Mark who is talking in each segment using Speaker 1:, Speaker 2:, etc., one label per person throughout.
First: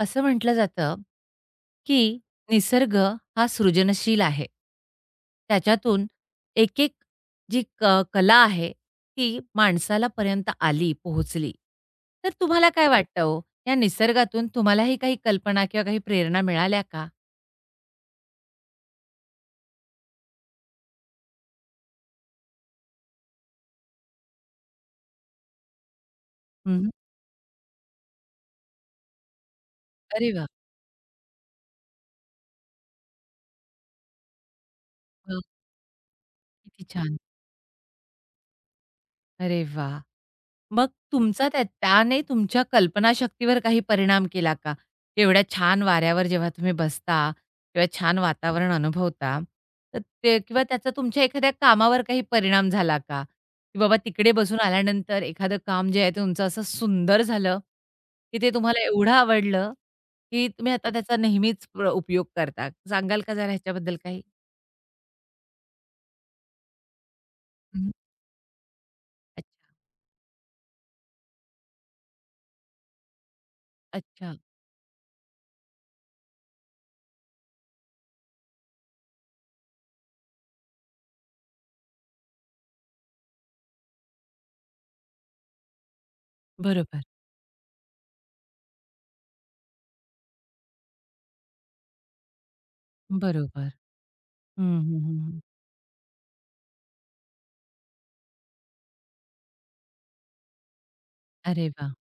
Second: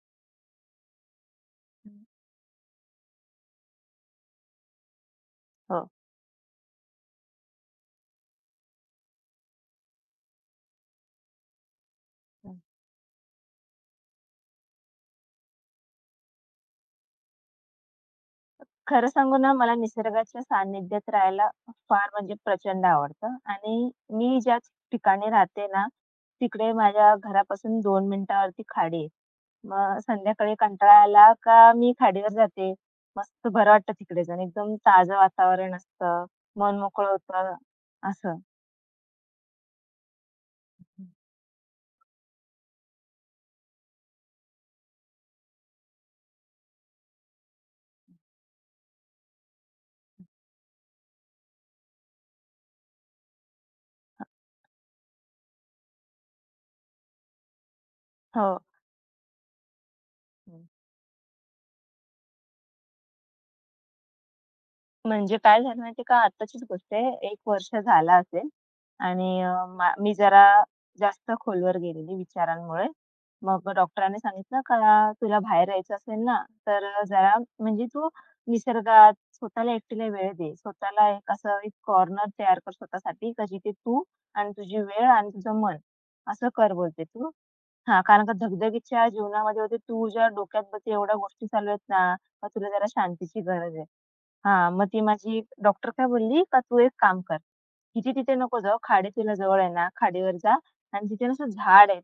Speaker 1: असं म्हटलं जातं,
Speaker 2: हं,
Speaker 1: की निसर्ग हा सृजनशील आहे.
Speaker 2: हो.
Speaker 1: त्याच्यातून एक-एक जी कला आहे, ती माणसाला पर्यंत आली, पोहोचली. तर
Speaker 2: हं.
Speaker 1: तुम्हाला काय हो, वाटतं हो, या निसर्गातून तुम्हालाही काही कल्पना किंवा काही प्रेरणा मिळाल्या का?
Speaker 2: खरं सांगू ना, मला निसर्गाच्या सान्निध्यात राहायला फार म्हणजे प्रचंड आवडतं आणि मी ज्या ठिकाणी राहते ना, तिकडे
Speaker 1: हं, हं.
Speaker 2: माझ्या घरापासून 2 मिनिटावरती खाडी आहे. मग
Speaker 1: अरे वाह!
Speaker 2: संध्याकाळी कंटाळा आला का मी खाडीवर जाते. मस्त बरं वाटतं तिकडे जाऊन. एकदम ताजं
Speaker 1: वाह!
Speaker 2: वातावरण असतं, मन
Speaker 1: किती
Speaker 2: मोकळं
Speaker 1: छान.
Speaker 2: होतं असं.
Speaker 1: अरे वाह! मग तुमचा त्या त्याने तुमच्या कल्पनाशक्तीवर काही परिणाम केला का? एवढ्या छान वाऱ्यावर जेव्हा तुम्ही बसता किंवा छान वातावरण अनुभवता, तर ते किंवा त्याचा तुमच्या एखाद्या कामावर काही परिणाम झाला का? की बाबा तिकडे बसून आल्यानंतर एखादं काम जे आहे ते तुमचं असं सुंदर झालं, की ते तुम्हाला एवढं आवडलं, की
Speaker 2: हो.
Speaker 1: तुम्ही आता त्याचा नेहमीच उपयोग करता. सांगाल का जरा ह्याच्याबद्दल काही?
Speaker 2: म्हणजे काय झालं माहिती आहे का, आत्ताचीच गोष्ट आहे. 1 वर्ष
Speaker 1: हं.
Speaker 2: झाला असेल आणि अ,
Speaker 1: अच्छा,
Speaker 2: मा मी जरा जास्त खोलवर गेलेली विचारांमुळे. मग डॉक्टरांनी
Speaker 1: अच्छा.
Speaker 2: सांगितलं का तुला बाहेर यायचं असेल ना, तर जरा म्हणजे तू निसर्गात स्वतःला एकटीला वेळ दे. स्वतःला एक असं एक कॉर्नर तयार कर स्वतःसाठी, का जिथे तू आणि तुझी वेळ आणि तुझं मन असं कर
Speaker 1: बरोबर,
Speaker 2: बोलते तू. हां, कारण का धगधगीच्या जीवनामध्ये होते तू ज्या डोक्यात बघ एवढ्या गोष्टी चालू आहेत ना, मग तुला जरा शांतीची
Speaker 1: बरोबर.
Speaker 2: गरज आहे. हां,
Speaker 1: हं,
Speaker 2: मग
Speaker 1: हं,
Speaker 2: ती
Speaker 1: हं,
Speaker 2: माझी डॉक्टर काय बोलली, का तू एक काम कर, इथे तिथे नको जाऊ, खाडी तुला जवळ आहे ना, खाडीवर जा आणि तिथे ना असं
Speaker 1: अरे
Speaker 2: झाड
Speaker 1: वाह!
Speaker 2: आहे.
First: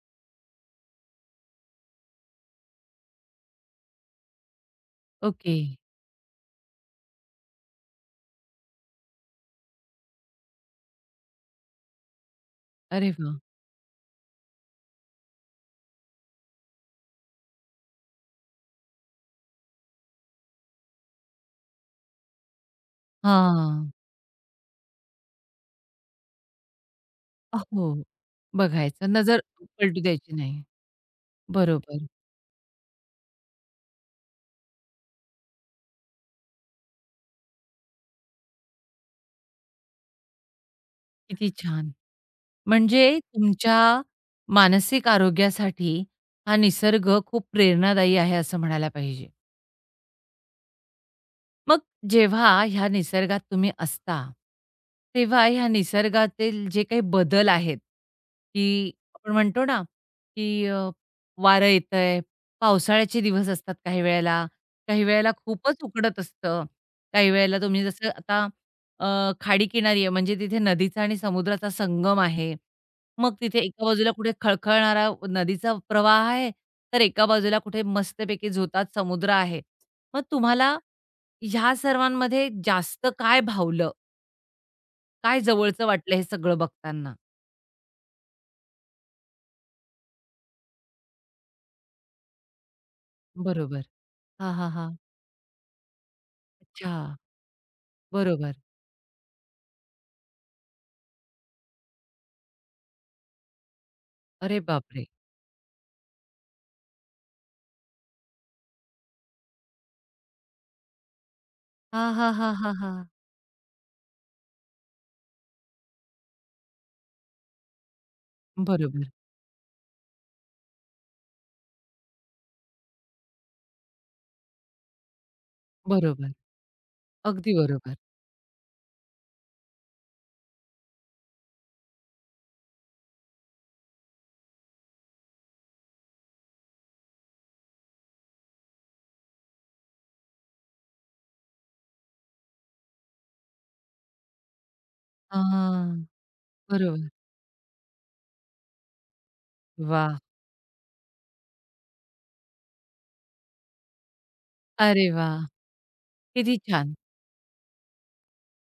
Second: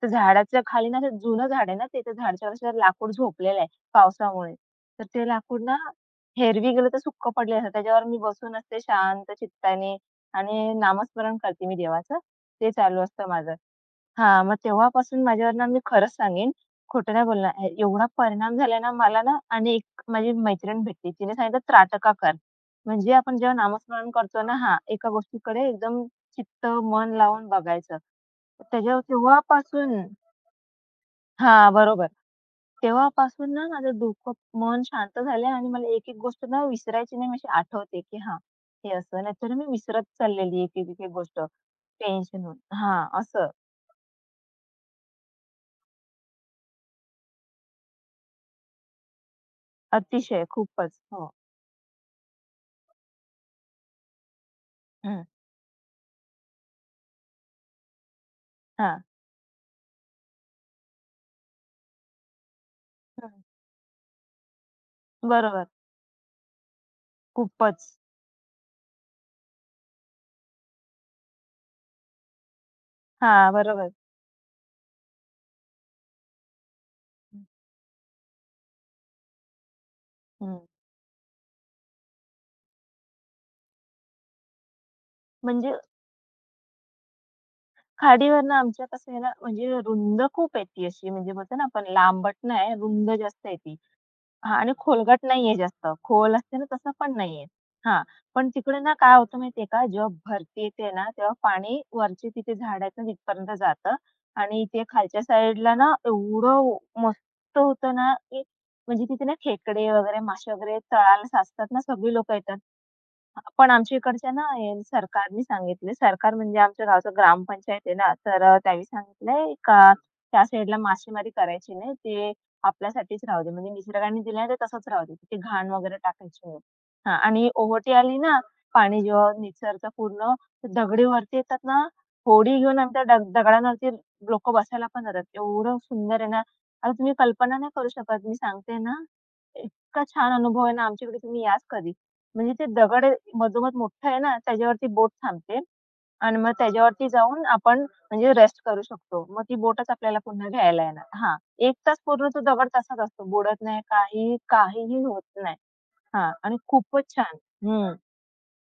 Speaker 2: त्या झाडाच्या खाली ना असं जुनं झाड आहे ना ते, त्या झाडाच्या खाली असं लाकूड झोपलेलं आहे पावसामुळे. तर ते
Speaker 1: ओके.
Speaker 2: लाकूड ना हेरवी गेलं तर सुक्कं पडलेलं असतं. त्याच्यावर मी बसून असते शांत चित्ताने आणि नामस्मरण करते मी देवाचं. ते चालू
Speaker 1: अरे
Speaker 2: असतं
Speaker 1: वाह!
Speaker 2: माझं. हां, मग तेव्हापासून माझ्यावर ना मी खरंच सांगेन, खोटं नाही बोलणार एवढा परिणाम झाला ना मला ना आणि एक माझी मैत्रीण भेटली. तिने सांगितलं त्राटका कर. म्हणजे आपण जेव्हा
Speaker 1: हां.
Speaker 2: नामस्मरण करतो ना हां, एका गोष्टीकडे एकदम चित्त, मन लावून
Speaker 1: हो.
Speaker 2: बघायचं. त्याच्या
Speaker 1: बघायचं नजर पलटू
Speaker 2: तेव्हापासून
Speaker 1: द्यायची नाही.
Speaker 2: हां,
Speaker 1: बरोबर.
Speaker 2: बरोबर. तेव्हापासून ना माझं डोकं, मन शांत झालं आणि मला एक-एक गोष्ट ना विसरायची नाही. मी अशी आठवते, की हां, हे असं. नाहीतर मी विसरत चाललेली एक-एक, एक-एक गोष्ट
Speaker 1: किती छान.
Speaker 2: टेन्शन होऊन. हां,
Speaker 1: म्हणजे
Speaker 2: असं.
Speaker 1: तुमच्या मानसिक आरोग्यासाठी हा निसर्ग खूप प्रेरणादायी आहे असं म्हणायला पाहिजे.
Speaker 2: अतिशय खूपच. हो.
Speaker 1: मग जेव्हा ह्या निसर्गात तुम्ही असता,
Speaker 2: हं.
Speaker 1: तेव्हा ह्या निसर्गातील जे काही बदल आहेत, की
Speaker 2: हां.
Speaker 1: आपण म्हणतो ना, की वारं येतंय, पावसाळ्याचे
Speaker 2: हं,
Speaker 1: दिवस असतात काही वेळेला, काही वेळेला
Speaker 2: बरोबर.
Speaker 1: खूपच उकडत असतं, काही वेळेला तुम्ही
Speaker 2: खूपच.
Speaker 1: जसं आता खाडी किनारी आहे म्हणजे तिथे नदीचा आणि समुद्राचा संगम आहे. मग
Speaker 2: हां,
Speaker 1: तिथे एका
Speaker 2: बरोबर.
Speaker 1: बाजूला कुठे खळखळणारा नदीचा प्रवाह आहे, तर एका बाजूला कुठे मस्तपैकी झोतात समुद्र आहे. मग
Speaker 2: हं,
Speaker 1: तुम्हाला ह्या सर्वांमध्ये जास्त काय भावलं? काय
Speaker 2: म्हणजे
Speaker 1: जवळचं वाटलं हे सगळं बघताना?
Speaker 2: खाडीवरनं आमच्या कसं आहे ना, म्हणजे रुंद खूप आहे ती अशी म्हणजे बोलतो ना आपण लांबट नाही, रुंद जास्त आहे ती.
Speaker 1: बरोबर. हां,
Speaker 2: हां
Speaker 1: हां,
Speaker 2: आणि
Speaker 1: हां.
Speaker 2: खोलगट नाहीये जास्त. खोल असते ना तसं
Speaker 1: अच्छा.
Speaker 2: पण नाहीये. हां, पण
Speaker 1: बरोबर.
Speaker 2: तिकडे ना काय होतं माहितीये का, जेव्हा भरती येते ना, तेव्हा पाणी वरचे तिथे झाड आहेत ना तिथपर्यंत जातं
Speaker 1: अरे
Speaker 2: आणि इथे
Speaker 1: बापरे!
Speaker 2: खालच्या साईडला ना एवढं मस्त होतं ना, की म्हणजे तिथे ना खेकडे वगैरे, मासे वगैरे तळाला साचतात ना,
Speaker 1: हां,
Speaker 2: सगळी
Speaker 1: हां,
Speaker 2: लोकं
Speaker 1: हां,
Speaker 2: येतात.
Speaker 1: हां, हां.
Speaker 2: पण आमच्या इकडच्या ना हे सरकारने सांगितले सरकार म्हणजे आमच्या गावचं ग्रामपंचायत आहे ना, तर त्यांनी
Speaker 1: बरोबर,
Speaker 2: सांगितलंय का त्या साईडला मासेमारी करायची नाही. ते आपल्यासाठीच राहू दे. म्हणजे निसर्गाने दिलं आहे ते तसंच राहू दे. तिथे घाण वगैरे
Speaker 1: बरोबर.
Speaker 2: टाकायची नाही. हां आणि
Speaker 1: अगदी
Speaker 2: ओहोटी
Speaker 1: बरोबर.
Speaker 2: आली ना, पाणी जेव्हा निसरतं पूर्ण, तर दगडीवरती येतात ना, होडी घेऊन आमच्या दगडांवरती लोकं बसायला पण जातात. एवढं सुंदर आहे ना. आता तुम्ही कल्पना नाही करू शकत. मी सांगते ना, इतका छान अनुभव आहे ना आमच्या तुम्ही याच कधी. म्हणजे ते दगड मधोमध मोठं आहे ना, त्याच्यावरती बोट थांबते
Speaker 1: हां.
Speaker 2: आणि मग हां. त्याच्यावरती
Speaker 1: बरोबर.
Speaker 2: जाऊन आपण म्हणजे रेस्ट करू शकतो. मग ती बोटच
Speaker 1: वाह!
Speaker 2: आपल्याला पुन्हा घ्यायला येणार. हां, एक तास पूर्ण तो दगड तसाच असतो. बुडत नाही, काही काहीही
Speaker 1: अरे
Speaker 2: होत
Speaker 1: वाह!
Speaker 2: नाही. हां
Speaker 1: किती
Speaker 2: आणि
Speaker 1: छान.
Speaker 2: खूपच छान. हं,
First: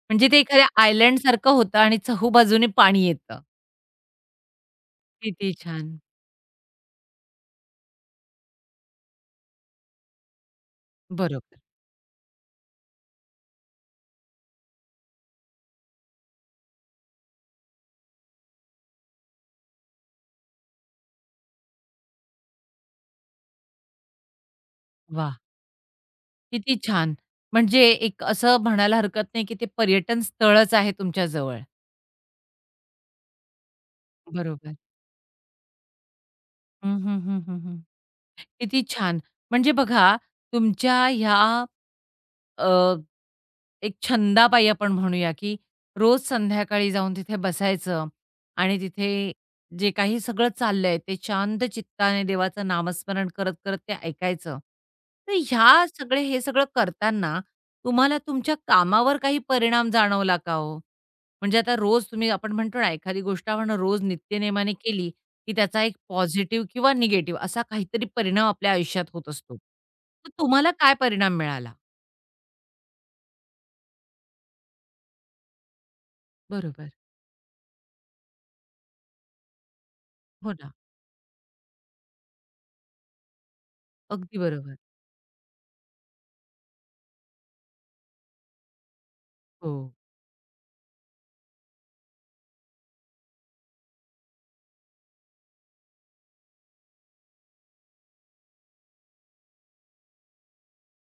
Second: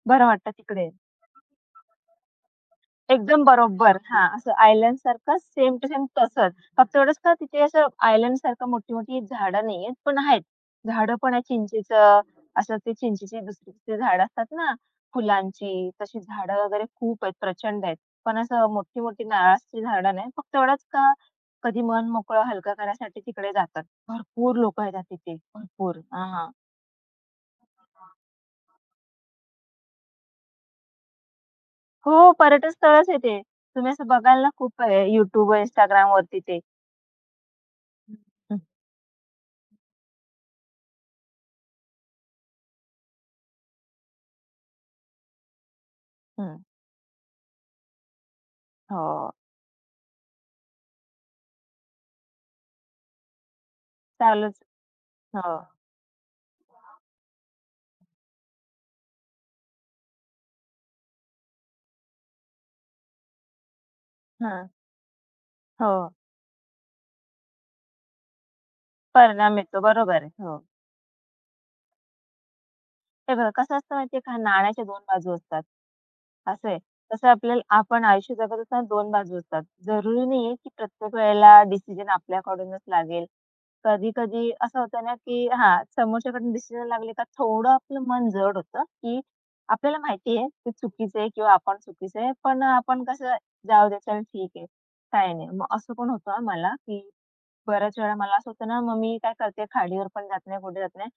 Speaker 2: बरं
Speaker 1: म्हणजे ते
Speaker 2: वाटतं
Speaker 1: एखाद्या
Speaker 2: तिकडे.
Speaker 1: आयलंडसारखं होतं आणि चहूबाजूने पाणी येतं.
Speaker 2: एकदम बरोबर. हां, असं आयलंडसारखं
Speaker 1: किती
Speaker 2: सेम
Speaker 1: छान.
Speaker 2: टू सेम तसंच. फक्त एवढंच का तिथे असं आयलंडसारखं मोठी-मोठी झाडं नाहीयेत, पण आहेत. झाडं पण आहेत
Speaker 1: बरोबर.
Speaker 2: चिंचेचं, असं ते चिंचेची दुसरी-दुसरी झाडं असतात ना फुलांची, तशी झाडं वगैरे खूप आहेत, प्रचंड आहेत. पण असं मोठी-मोठी नारळाची झाडं नाही. फक्त एवढंच का कधी मन मोकळं हलकं करण्यासाठी तिकडे जातात. भरपूर लोकं येतात तिथे,
Speaker 1: वाह!
Speaker 2: भरपूर. हां.
Speaker 1: किती छान. म्हणजे एक असं म्हणायला हरकत नाही, की ते पर्यटन स्थळच आहे तुमच्या जवळ.
Speaker 2: हो, पर्यटन स्थळच आहे ते. तुम्ही असं बघाल ना
Speaker 1: बरोबर.
Speaker 2: खूप आहे YouTubeवर, Instagramवरती ते.
Speaker 1: हं, हं, हं, हं, हं.
Speaker 2: हं,
Speaker 1: किती छान! म्हणजे बघा तुमच्या ह्या अ, एक छंदापायी आपण म्हणूया, की रोज
Speaker 2: हं.
Speaker 1: संध्याकाळी जाऊन तिथे बसायचं आणि तिथे
Speaker 2: हो,
Speaker 1: जे काही सगळं चाललंय ते शांत चित्ताने देवाचं नामस्मरण करत-करत ते ऐकायचं.
Speaker 2: चालूच.
Speaker 1: तर
Speaker 2: हो.
Speaker 1: ह्या सगळे हे सगळं करताना तुम्हाला तुमच्या कामावर काही परिणाम जाणवला का हो? म्हणजे आता रोज तुम्ही आपण म्हणतो ना, एखादी गोष्ट आपण रोज
Speaker 2: हां.
Speaker 1: नित्यनेमाने केली, की त्याचा एक
Speaker 2: हो.
Speaker 1: पॉझिटिव्ह किंवा निगेटिव्ह असा काहीतरी परिणाम आपल्या आयुष्यात होत असतो.
Speaker 2: परिणाम येतो. बरोबर
Speaker 1: तर
Speaker 2: आहे. हो.
Speaker 1: तुम्हाला काय परिणाम मिळाला?
Speaker 2: हे बघा कसं असतं माहिती आहे का? नाण्याच्या 2 बाजू असतात. असं आहे.
Speaker 1: बरोबर.
Speaker 2: तसं आपल्याला आपण आयुष्य जगत असताना 2 बाजू असतात. जरुरी
Speaker 1: हो
Speaker 2: नाहीये की
Speaker 1: ना.
Speaker 2: प्रत्येक वेळेला डिसिजन आपल्याकडूनच लागेल.
Speaker 1: अगदी
Speaker 2: कधी-कधी
Speaker 1: बरोबर.
Speaker 2: असं होतं ना की हां, समोरच्याकडून डिसिजन लागले का थोडं आपलं मन जड होतं, की
Speaker 1: हो.
Speaker 2: आपल्याला माहिती आहे ते चुकीचं आहे किंवा आपण चुकीचं आहे. पण आपण कसं जाऊ दे चल ठीक आहे. काही नाही. मग असं पण होतं मला की बऱ्याच वेळा मला असं होतं ना, मग मी काय करते खाडीवर पण जात नाही, कुठे जात नाही.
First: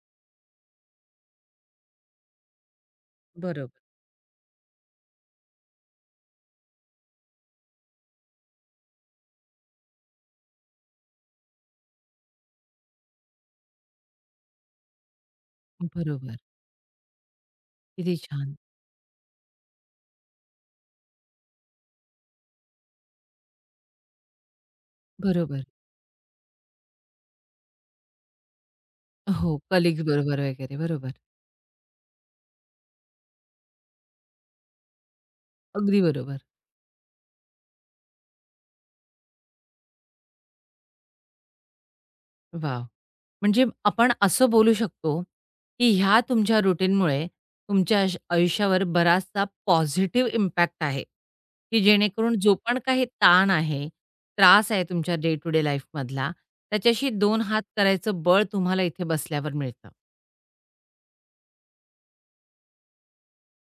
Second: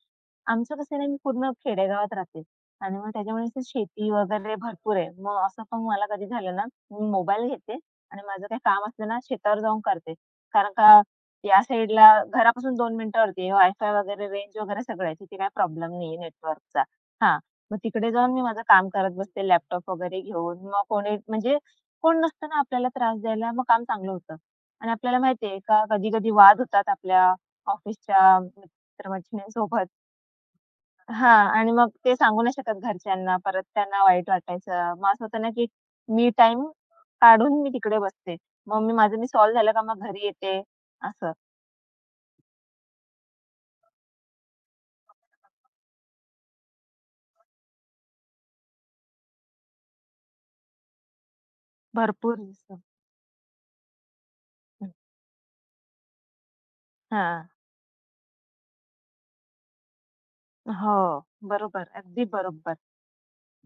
Speaker 2: आमचं कसं आहे ना, मी पूर्ण खेडेगावात राहते आणि मग त्याच्यामुळे असं
Speaker 1: बरोबर.
Speaker 2: शेती वगैरे भरपूर आहे. मग असं पण मला कधी झालं ना, मी मोबाईल घेते आणि माझं काही काम असलं ना, शेतावर जाऊन करते. कारण का या साईडला घरापासून 2 मिनिटावरती आहे. वायफाय वगैरे, रेंज वगैरे सगळं आहे. तिथे काही प्रॉब्लेम नाहीये
Speaker 1: बरोबर.
Speaker 2: नेटवर्कचा. हां, मग तिकडे
Speaker 1: किती
Speaker 2: जाऊन मी
Speaker 1: छान.
Speaker 2: माझं काम करत बसते लॅपटॉप वगैरे घेऊन. मग कोणी म्हणजे कोण नसतं ना आपल्याला त्रास द्यायला, मग काम चांगलं होतं. आणि आपल्याला माहिती आहे
Speaker 1: बरोबर.
Speaker 2: का कधी-कधी वाद होतात आपल्या ऑफिसच्या
Speaker 1: हो,
Speaker 2: मित्र-मैत्रिणींसोबत.
Speaker 1: कलीग्स बरोबर वगैरे. बरोबर.
Speaker 2: हां. आणि मग ते सांगू नाही शकत घरच्यांना. परत त्यांना वाईट वाटायचं. मग असं होतं ना, की
Speaker 1: अगदी
Speaker 2: मी
Speaker 1: बरोबर.
Speaker 2: टाईम काढून मी तिकडे बसते. मग मी सॉल्व्ह झालं का मग घरी येते. असं
Speaker 1: वाह! म्हणजे आपण असं बोलू शकतो, की ह्या तुमच्या रुटीनमुळे तुमच्या आयुष्यावर बराचसा पॉझिटिव्ह इम्पॅक्ट आहे, की जेणेकरून
Speaker 2: भरपूर
Speaker 1: जो पण
Speaker 2: असं.
Speaker 1: काही ताण आहे, त्रास आहे
Speaker 2: हं.
Speaker 1: तुमच्या डे टू डे लाईफमधला, त्याच्याशी 2 हात करायचं बळ तुम्हाला इथे बसल्यावर मिळतं.
Speaker 2: हो. बरोबर. अगदी बरोबर.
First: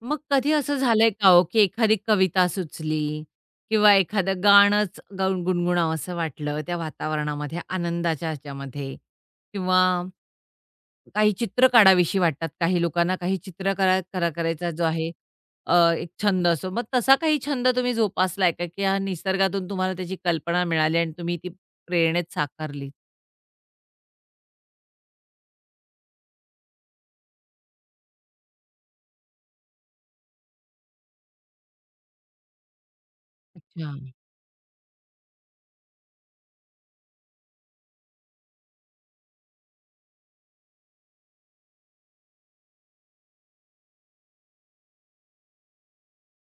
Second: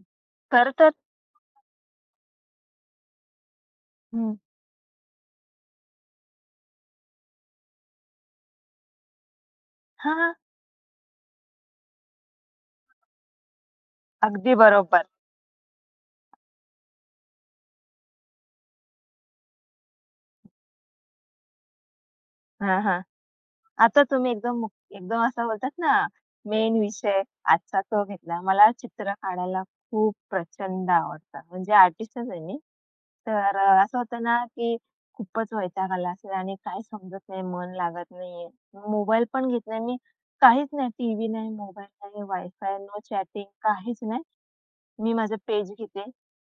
Speaker 1: मग कधी
Speaker 2: खरं
Speaker 1: असं
Speaker 2: तर
Speaker 1: झालंय का हो, की एखादी कविता सुचली किंवा
Speaker 2: हं.
Speaker 1: एखादं गाणंच गाऊन गुणगुणावसं वाटलं त्या वातावरणामध्ये, आनंदाच्या ह्याच्यामध्ये किंवा
Speaker 2: हां, हां.
Speaker 1: काही चित्र काढावीशी वाटतात काही लोकांना, काही चित्र कला
Speaker 2: अगदी
Speaker 1: करायचा जो
Speaker 2: बरोबर.
Speaker 1: आहे एक छंद असतो. मग तसा काही छंद तुम्ही जोपासलाय का? की हा निसर्गातून तुम्हाला त्याची कल्पना मिळाली आणि तुम्ही ती प्रेरणेत
Speaker 2: हां,
Speaker 1: साकारली?
Speaker 2: हां. आता तुम्ही एकदम एकदम असं बोलतात ना, मेन विषय आजचा तो घेतला. मला चित्र काढायला खूप प्रचंड आवडतं. म्हणजे आर्टिस्टच आहे मी. तर
Speaker 1: अच्छा,
Speaker 2: असं होतं ना, की खूपच वैताग आला असेल आणि काही समजत नाही, मन लागत नाहीये. मोबाईल पण घेत नाही मी. काहीच नाही, टीव्ही नाही, मोबाईल नाही, वायफाय, नो चॅटिंग, काहीच नाही. मी माझं पेज घेते,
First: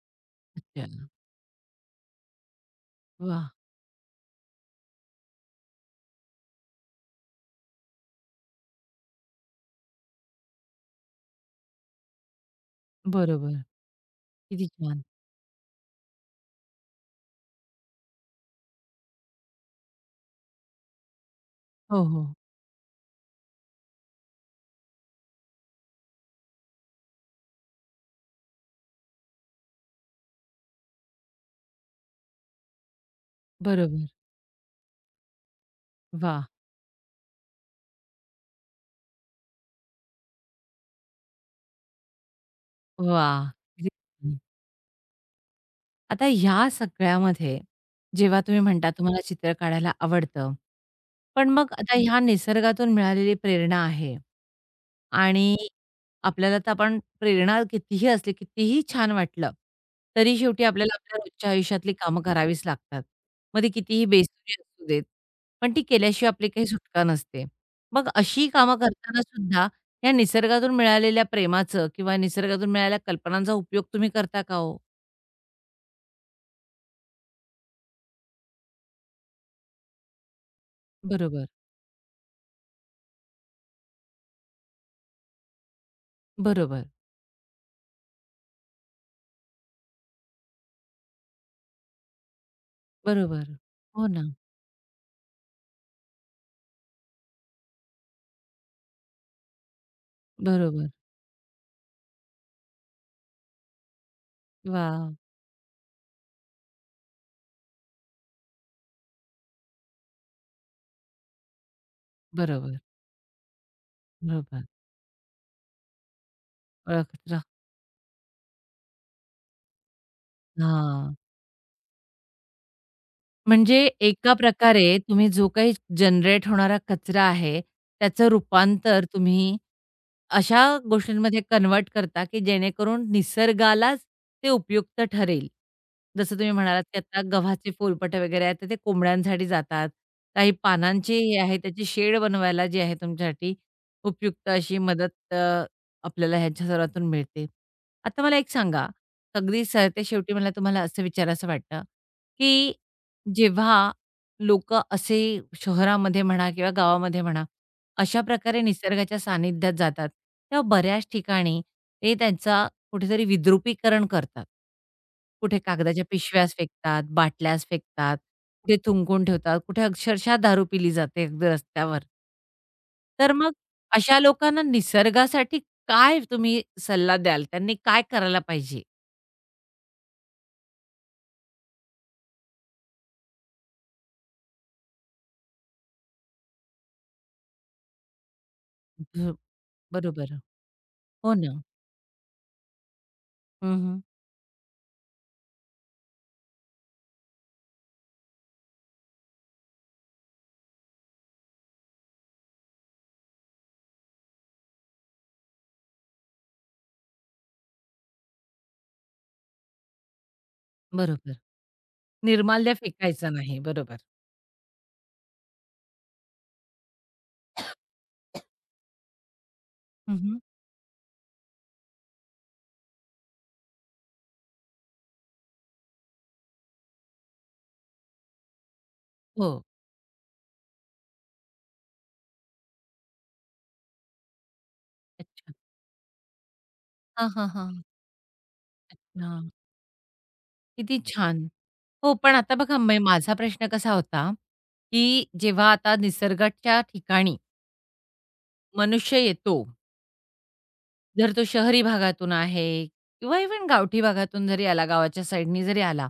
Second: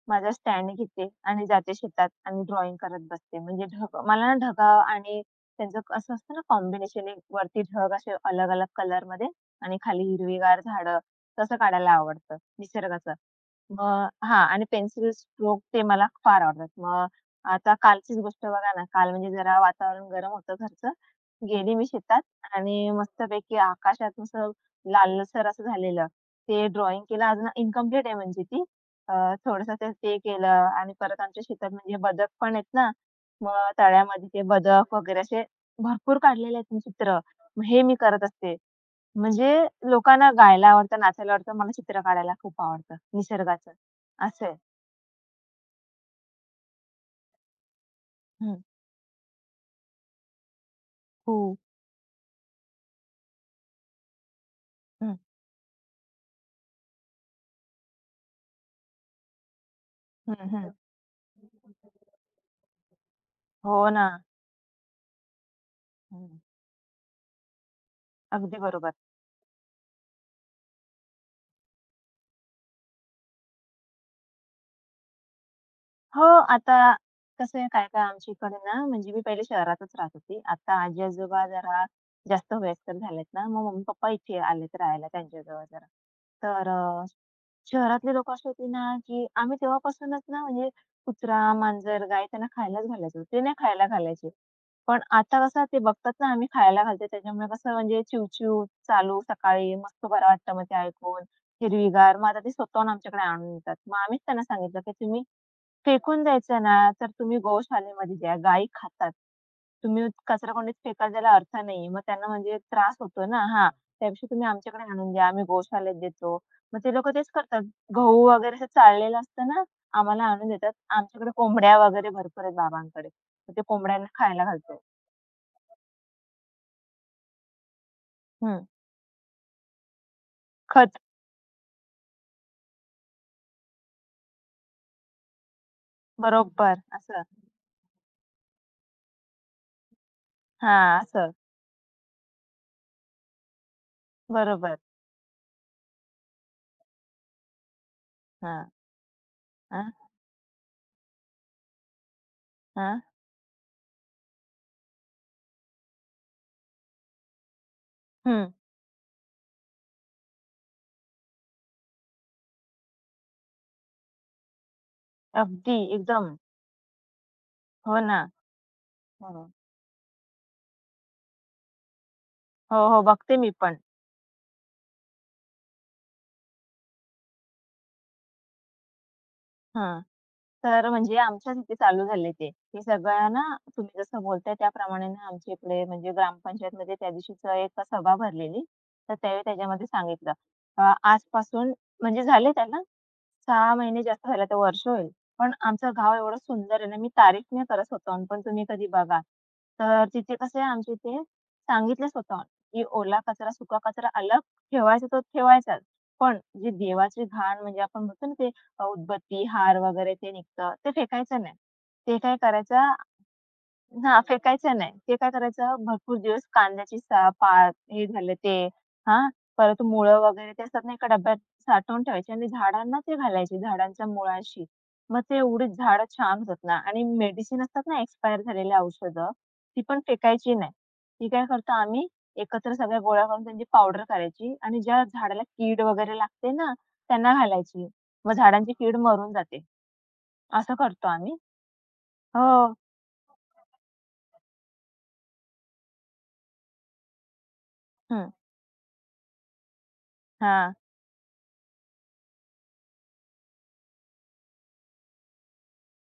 Speaker 2: माझा स्टँड
Speaker 1: अच्छा.
Speaker 2: घेते आणि जाते शेतात आणि ड्रॉइंग करत बसते.
Speaker 1: वाह!
Speaker 2: म्हणजे ढग मला ना आणि असं असतं ना कॉम्बिनेशन एक वरती ढग असे अलग-अलग कलरमध्ये आणि खाली हिरवीगार झाडं, तसं काढायला आवडतं निसर्गाचं.
Speaker 1: बरोबर.
Speaker 2: मग हां आणि
Speaker 1: किती छान.
Speaker 2: पेन्सिल स्ट्रोक ते मला फार आवडतात. मग आता कालचीच गोष्ट बघा ना, काल म्हणजे जरा वातावरण गरम होतं घरचं. गेली मी
Speaker 1: हो,
Speaker 2: शेतात
Speaker 1: हो.
Speaker 2: आणि मस्तपैकी आकाशात असं लालसर असं झालेलं. ते ड्रॉइंग केलं अजून इन्कम्प्लीट आहे म्हणजे ती. अ, ते ते केलं आणि परत आमच्या शेतात म्हणजे बदक पण आहेत ना, मग
Speaker 1: बरोबर.
Speaker 2: तळ्यामध्ये ते बदक वगैरे असे भरपूर
Speaker 1: वाह!
Speaker 2: काढलेले आहेत मी चित्र. मग हे मी करत असते. म्हणजे लोकांना गायला आवडतं, नाचायला आवडतं. मला चित्र काढायला खूप आवडतं
Speaker 1: वाह!
Speaker 2: निसर्गाचं.
Speaker 1: किती छान.
Speaker 2: असं आहे.
Speaker 1: आता ह्या सगळ्यामध्ये जेव्हा तुम्ही
Speaker 2: हं.
Speaker 1: म्हणता तुम्हाला चित्र काढायला आवडतं.
Speaker 2: हो.
Speaker 1: पण मग आता ह्या निसर्गातून मिळालेली प्रेरणा आहे
Speaker 2: हं,
Speaker 1: आणि आपल्याला तर आपण प्रेरणा कितीही असली, कितीही छान वाटलं, तरी
Speaker 2: हं,
Speaker 1: शेवटी
Speaker 2: हं.
Speaker 1: आपल्याला आपल्या रोजच्या आयुष्यातली कामं करावीच लागतात. मग ती
Speaker 2: हो
Speaker 1: कितीही
Speaker 2: ना.
Speaker 1: बेसुरी असू देत, पण ती केल्याशिवाय
Speaker 2: हं.
Speaker 1: आपली काही सुटका नसते. मग अशी
Speaker 2: अगदी
Speaker 1: कामं
Speaker 2: बरोबर.
Speaker 1: करताना सुद्धा या निसर्गातून मिळालेल्या प्रेमाचं किंवा निसर्गातून मिळालेल्या कल्पनांचा उपयोग तुम्ही करता का हो?
Speaker 2: हो, आता कसं आहे काय-काय आमच्या इकडे ना, म्हणजे मी पहिले शहरातच राहत होती. आता आजी-आजोबा
Speaker 1: बरोबर.
Speaker 2: जरा जास्त वयस्कर झालेत ना, मग मम्मी-पप्पा इथे आलेत राहायला त्यांच्याजवळ जरा. तर
Speaker 1: बरोबर,
Speaker 2: शहरातले लोकं असे होते ना, की आम्ही तेव्हापासूनच ना, म्हणजे कुत्रा, मांजर, गाय त्यांना खायलाच घालायचो. ते
Speaker 1: बरोबर.
Speaker 2: नाही खायला
Speaker 1: हो ना.
Speaker 2: घालायचे. पण आता कसं ते बघतात ना आम्ही खायला घालते त्याच्यामुळे कसं म्हणजे चिवचिव चालू सकाळी मस्त बरं वाटतं मग ते
Speaker 1: बरोबर.
Speaker 2: ऐकून. हिरवीगार. मग आता ते स्वतःहून आमच्याकडे आणून देतात. मग आम्हीच त्यांना सांगितलं,
Speaker 1: वा
Speaker 2: की "तुम्ही फेकून द्यायचं ना, तर तुम्ही गोशाळेमध्ये द्या. गायी खातात. तुम्ही कचराकुंडीत फेकाल त्याला अर्थ नाहीये." मग त्यांना म्हणजे
Speaker 1: बरोबर,
Speaker 2: त्रास होतो ना हां, त्यापेक्षा तुम्ही
Speaker 1: बरोबर.
Speaker 2: आमच्याकडे आणून द्या. आम्ही गोशाळेत देतो. मग ते लोकं तेच
Speaker 1: ओळख
Speaker 2: करतात. गहू वगैरे असं चाललेलं असतं ना, आम्हाला आणून देतात.
Speaker 1: हां.
Speaker 2: आमच्याकडे कोंबड्या वगैरे भरपूर आहेत बाबांकडे. मग ते
Speaker 1: म्हणजे
Speaker 2: कोंबड्यांना
Speaker 1: एका
Speaker 2: खायला घालतो.
Speaker 1: प्रकारे तुम्ही जो काही जनरेट होणारा कचरा आहे, त्याचं रूपांतर तुम्ही अशा
Speaker 2: खत,
Speaker 1: गोष्टींमध्ये कन्व्हर्ट करता, की जेणेकरून निसर्गालाच ते उपयुक्त ठरेल. जसं तुम्ही
Speaker 2: बरोबर
Speaker 1: म्हणालात, की आता
Speaker 2: असं.
Speaker 1: गव्हाचे फुलपट वगैरे आहेत, तर ते कोंबड्यांसाठी जातात. काही
Speaker 2: हां,
Speaker 1: पानांची
Speaker 2: असं.
Speaker 1: हे आहे, त्याची शेड बनवायला जी आहे तुमच्यासाठी उपयुक्त अशी
Speaker 2: बरोबर.
Speaker 1: मदत आपल्याला ह्याच्या सर्वातून मिळते. आता मला एक
Speaker 2: हां,
Speaker 1: सांगा, अगदी
Speaker 2: हां,
Speaker 1: सरते शेवटी मला तुम्हाला असं विचारावसं वाटतं, की
Speaker 2: हां.
Speaker 1: जेव्हा लोकं असे शहरामध्ये म्हणा किंवा गावामध्ये म्हणा, अशा
Speaker 2: हं.
Speaker 1: प्रकारे निसर्गाच्या सानिध्यात जातात, तेव्हा बऱ्याच ठिकाणी ते त्यांचा कुठेतरी विद्रुपीकरण करतात. कुठे
Speaker 2: अगदी
Speaker 1: कागदाच्या
Speaker 2: एकदम.
Speaker 1: पिशव्याच फेकतात, बाटल्याच
Speaker 2: हो
Speaker 1: फेकतात,
Speaker 2: ना.
Speaker 1: कुठे थुंकून
Speaker 2: हो.
Speaker 1: ठेवतात, कुठे अक्षरशः दारू पिली जाते अगदी रस्त्यावर.
Speaker 2: हो, हो.
Speaker 1: तर
Speaker 2: बघते मी
Speaker 1: मग
Speaker 2: पण.
Speaker 1: अशा लोकांना निसर्गासाठी काय तुम्ही सल्ला द्याल? त्यांनी काय करायला पाहिजे?
Speaker 2: हां. तर म्हणजे आमच्याच इथे चालू झाले ते. हे सगळं ना तुम्ही जसं बोलताय त्याप्रमाणे ना आमच्या इकडे म्हणजे ग्रामपंचायतमध्ये त्या दिवशीच एक सभा भरलेली. तर
Speaker 1: भ-
Speaker 2: त्यावेळी त्याच्यामध्ये सांगितलं.
Speaker 1: बरोबर. हो ना.
Speaker 2: आजपासून म्हणजे झाले त्याला 6
Speaker 1: हं, हं.
Speaker 2: महिने जास्त झाले, आता वर्ष होईल. पण आमचं गाव एवढं सुंदर आहे ना, मी तारीफ नाही करत स्वतःहून, पण तुम्ही कधी बघा. तर तिथे कसं आहे, आमच्या इथे सांगितलं स्वतःहून, की ओला कचरा, सुका कचरा अलग ठेवायचा तो ठेवायचाच. पण जे देवाची घाण म्हणजे आपण म्हणतो ना, ते उदबत्ती, हार वगैरे ते निघतं, ते
Speaker 1: बरोबर.
Speaker 2: फेकायचं नाही. ते काय
Speaker 1: निर्माल्य
Speaker 2: करायचं
Speaker 1: फेकायचं नाही. बरोबर.
Speaker 2: हां, फेकायचं नाही. ते काय करायचं भरपूर दिवस कांद्याची पात हे झालं ते हां, परत मुळं
Speaker 1: हं,
Speaker 2: वगैरे ते असतात ना एका डब्यात साठवून ठेवायचे आणि झाडांना ते घालायचे झाडांच्या मुळाशी. मग ते एवढी झाडं छान होतात ना आणि मेडिसिन असतात ना एक्सपायर झालेली औषधं,
Speaker 1: हो.
Speaker 2: ती पण फेकायची नाही. ती काय करतो आम्ही एकत्र सगळ्या गोळा करून त्यांची पावडर करायची आणि ज्या झाडाला
Speaker 1: अच्छा.
Speaker 2: कीड वगैरे लागते ना,
Speaker 1: हां,
Speaker 2: त्यांना
Speaker 1: हां, हां.
Speaker 2: घालायची. मग झाडांची कीड मरून
Speaker 1: हां.
Speaker 2: जाते. असं
Speaker 1: किती
Speaker 2: करतो आम्ही.
Speaker 1: छान. हो, पण आता
Speaker 2: हो.
Speaker 1: बघा माझा प्रश्न कसा होता, की जेव्हा आता निसर्गाच्या ठिकाणी
Speaker 2: हं.
Speaker 1: मनुष्य येतो,
Speaker 2: हां.
Speaker 1: जर तो शहरी भागातून आहे किंवा इव्हन गावठी भागातून जरी आला, गावाच्या साईडनी जरी आला,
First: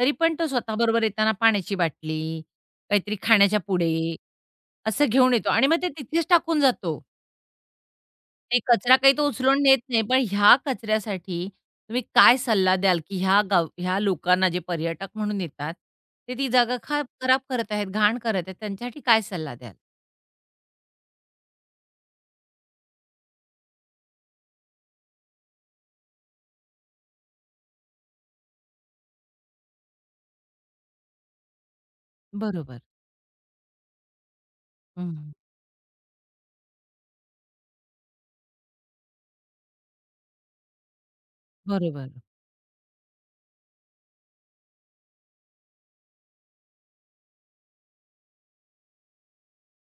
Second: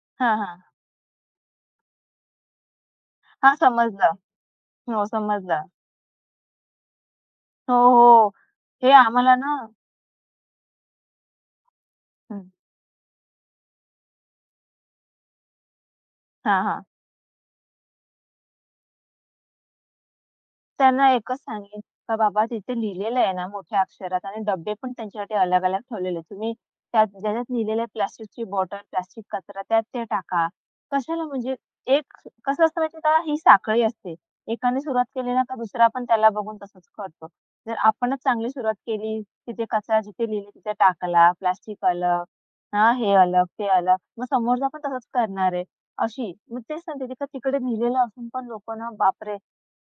Speaker 1: तरी पण
Speaker 2: हां,
Speaker 1: तो
Speaker 2: हां.
Speaker 1: स्वतःबरोबर येताना पाण्याची बाटली, काहीतरी
Speaker 2: हां,
Speaker 1: खाण्याच्या पुडे
Speaker 2: समजलं.
Speaker 1: असं
Speaker 2: हो,
Speaker 1: घेऊन येतो
Speaker 2: समजलं.
Speaker 1: आणि मग ते तिथेच टाकून जातो.
Speaker 2: हो, हो.
Speaker 1: ते
Speaker 2: हे
Speaker 1: कचरा काही तो
Speaker 2: आम्हाला ना
Speaker 1: उचलून नेत नाही. पण ह्या कचऱ्यासाठी तुम्ही काय
Speaker 2: हं.
Speaker 1: सल्ला द्याल, की ह्या ह्या लोकांना जे पर्यटक म्हणून येतात, ते ती
Speaker 2: हां,
Speaker 1: जागा
Speaker 2: हां.
Speaker 1: खराब करत आहेत, घाण करत आहेत. त्यांच्यासाठी काय सल्ला द्याल?
Speaker 2: त्यांना एकच सांगेन, का बाबा तिथे लिहिलेलं आहे ना मोठ्या अक्षरात आणि डब्बे पण त्यांच्यासाठी अलग-अलग ठेवलेले आहेत. तुम्ही त्यात ज्याच्यात लिहिलेलं आहे प्लास्टिकची बॉटल, प्लास्टिक कचरा त्यात ते टाका. कशाला म्हणजे एक कसं
Speaker 1: बरोबर.
Speaker 2: असतं माहिती का? ही साखळी असते. एकाने सुरुवात
Speaker 1: हं,
Speaker 2: केली ना का दुसरा पण त्याला बघून तसंच करतो. जर आपणच चांगली सुरुवात केली, तिथे कचरा जिथे लिहिले तिथे टाकला, प्लास्टिक
Speaker 1: बरोबर,
Speaker 2: अलग, हां, हे अलग, ते अलग. मग समोरचा पण तसंच करणार आहे. अशी. मग तेच सांगते, ते का तिकडे लिहिलेलं असून पण लोकं ना बापरे!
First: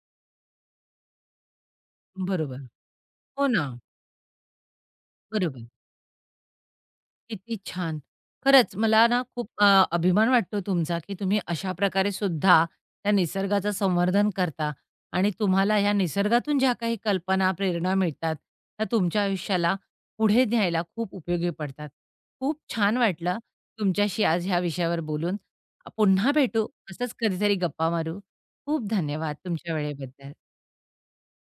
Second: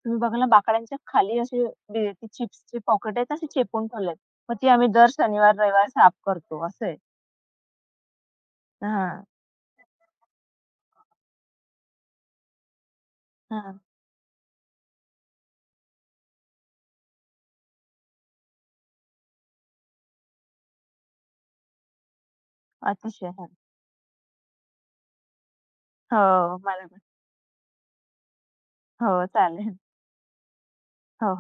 Speaker 2: तुम्ही बघा ना बाकड्यांच्या खाली असे ते
Speaker 1: बरोबर.
Speaker 2: चिप्सचे पॉकेट आहेत
Speaker 1: हो
Speaker 2: असे
Speaker 1: ना,
Speaker 2: चेपून ठेवलेत. मग ती आम्ही दर शनिवार,
Speaker 1: बरोबर.
Speaker 2: रविवार साफ करतो असं आहे.
Speaker 1: किती छान! खरंच मला ना
Speaker 2: हां,
Speaker 1: खूप अभिमान वाटतो तुमचा, की तुम्ही अशा प्रकारे सुद्धा त्या निसर्गाचं
Speaker 2: हां.
Speaker 1: संवर्धन करता आणि तुम्हाला ह्या निसर्गातून ज्या काही कल्पना, प्रेरणा मिळतात, त्या तुमच्या आयुष्याला पुढे न्यायला खूप उपयोगी पडतात. खूप छान
Speaker 2: अतिशय.
Speaker 1: वाटलं
Speaker 2: हां.
Speaker 1: तुमच्याशी आज ह्या विषयावर बोलून. पुन्हा
Speaker 2: हो,
Speaker 1: भेटू,
Speaker 2: मला पण.
Speaker 1: असंच कधीतरी गप्पा मारू. खूप
Speaker 2: हो,
Speaker 1: धन्यवाद तुमच्या
Speaker 2: चालेल.
Speaker 1: वेळेबद्दल.
Speaker 2: हो.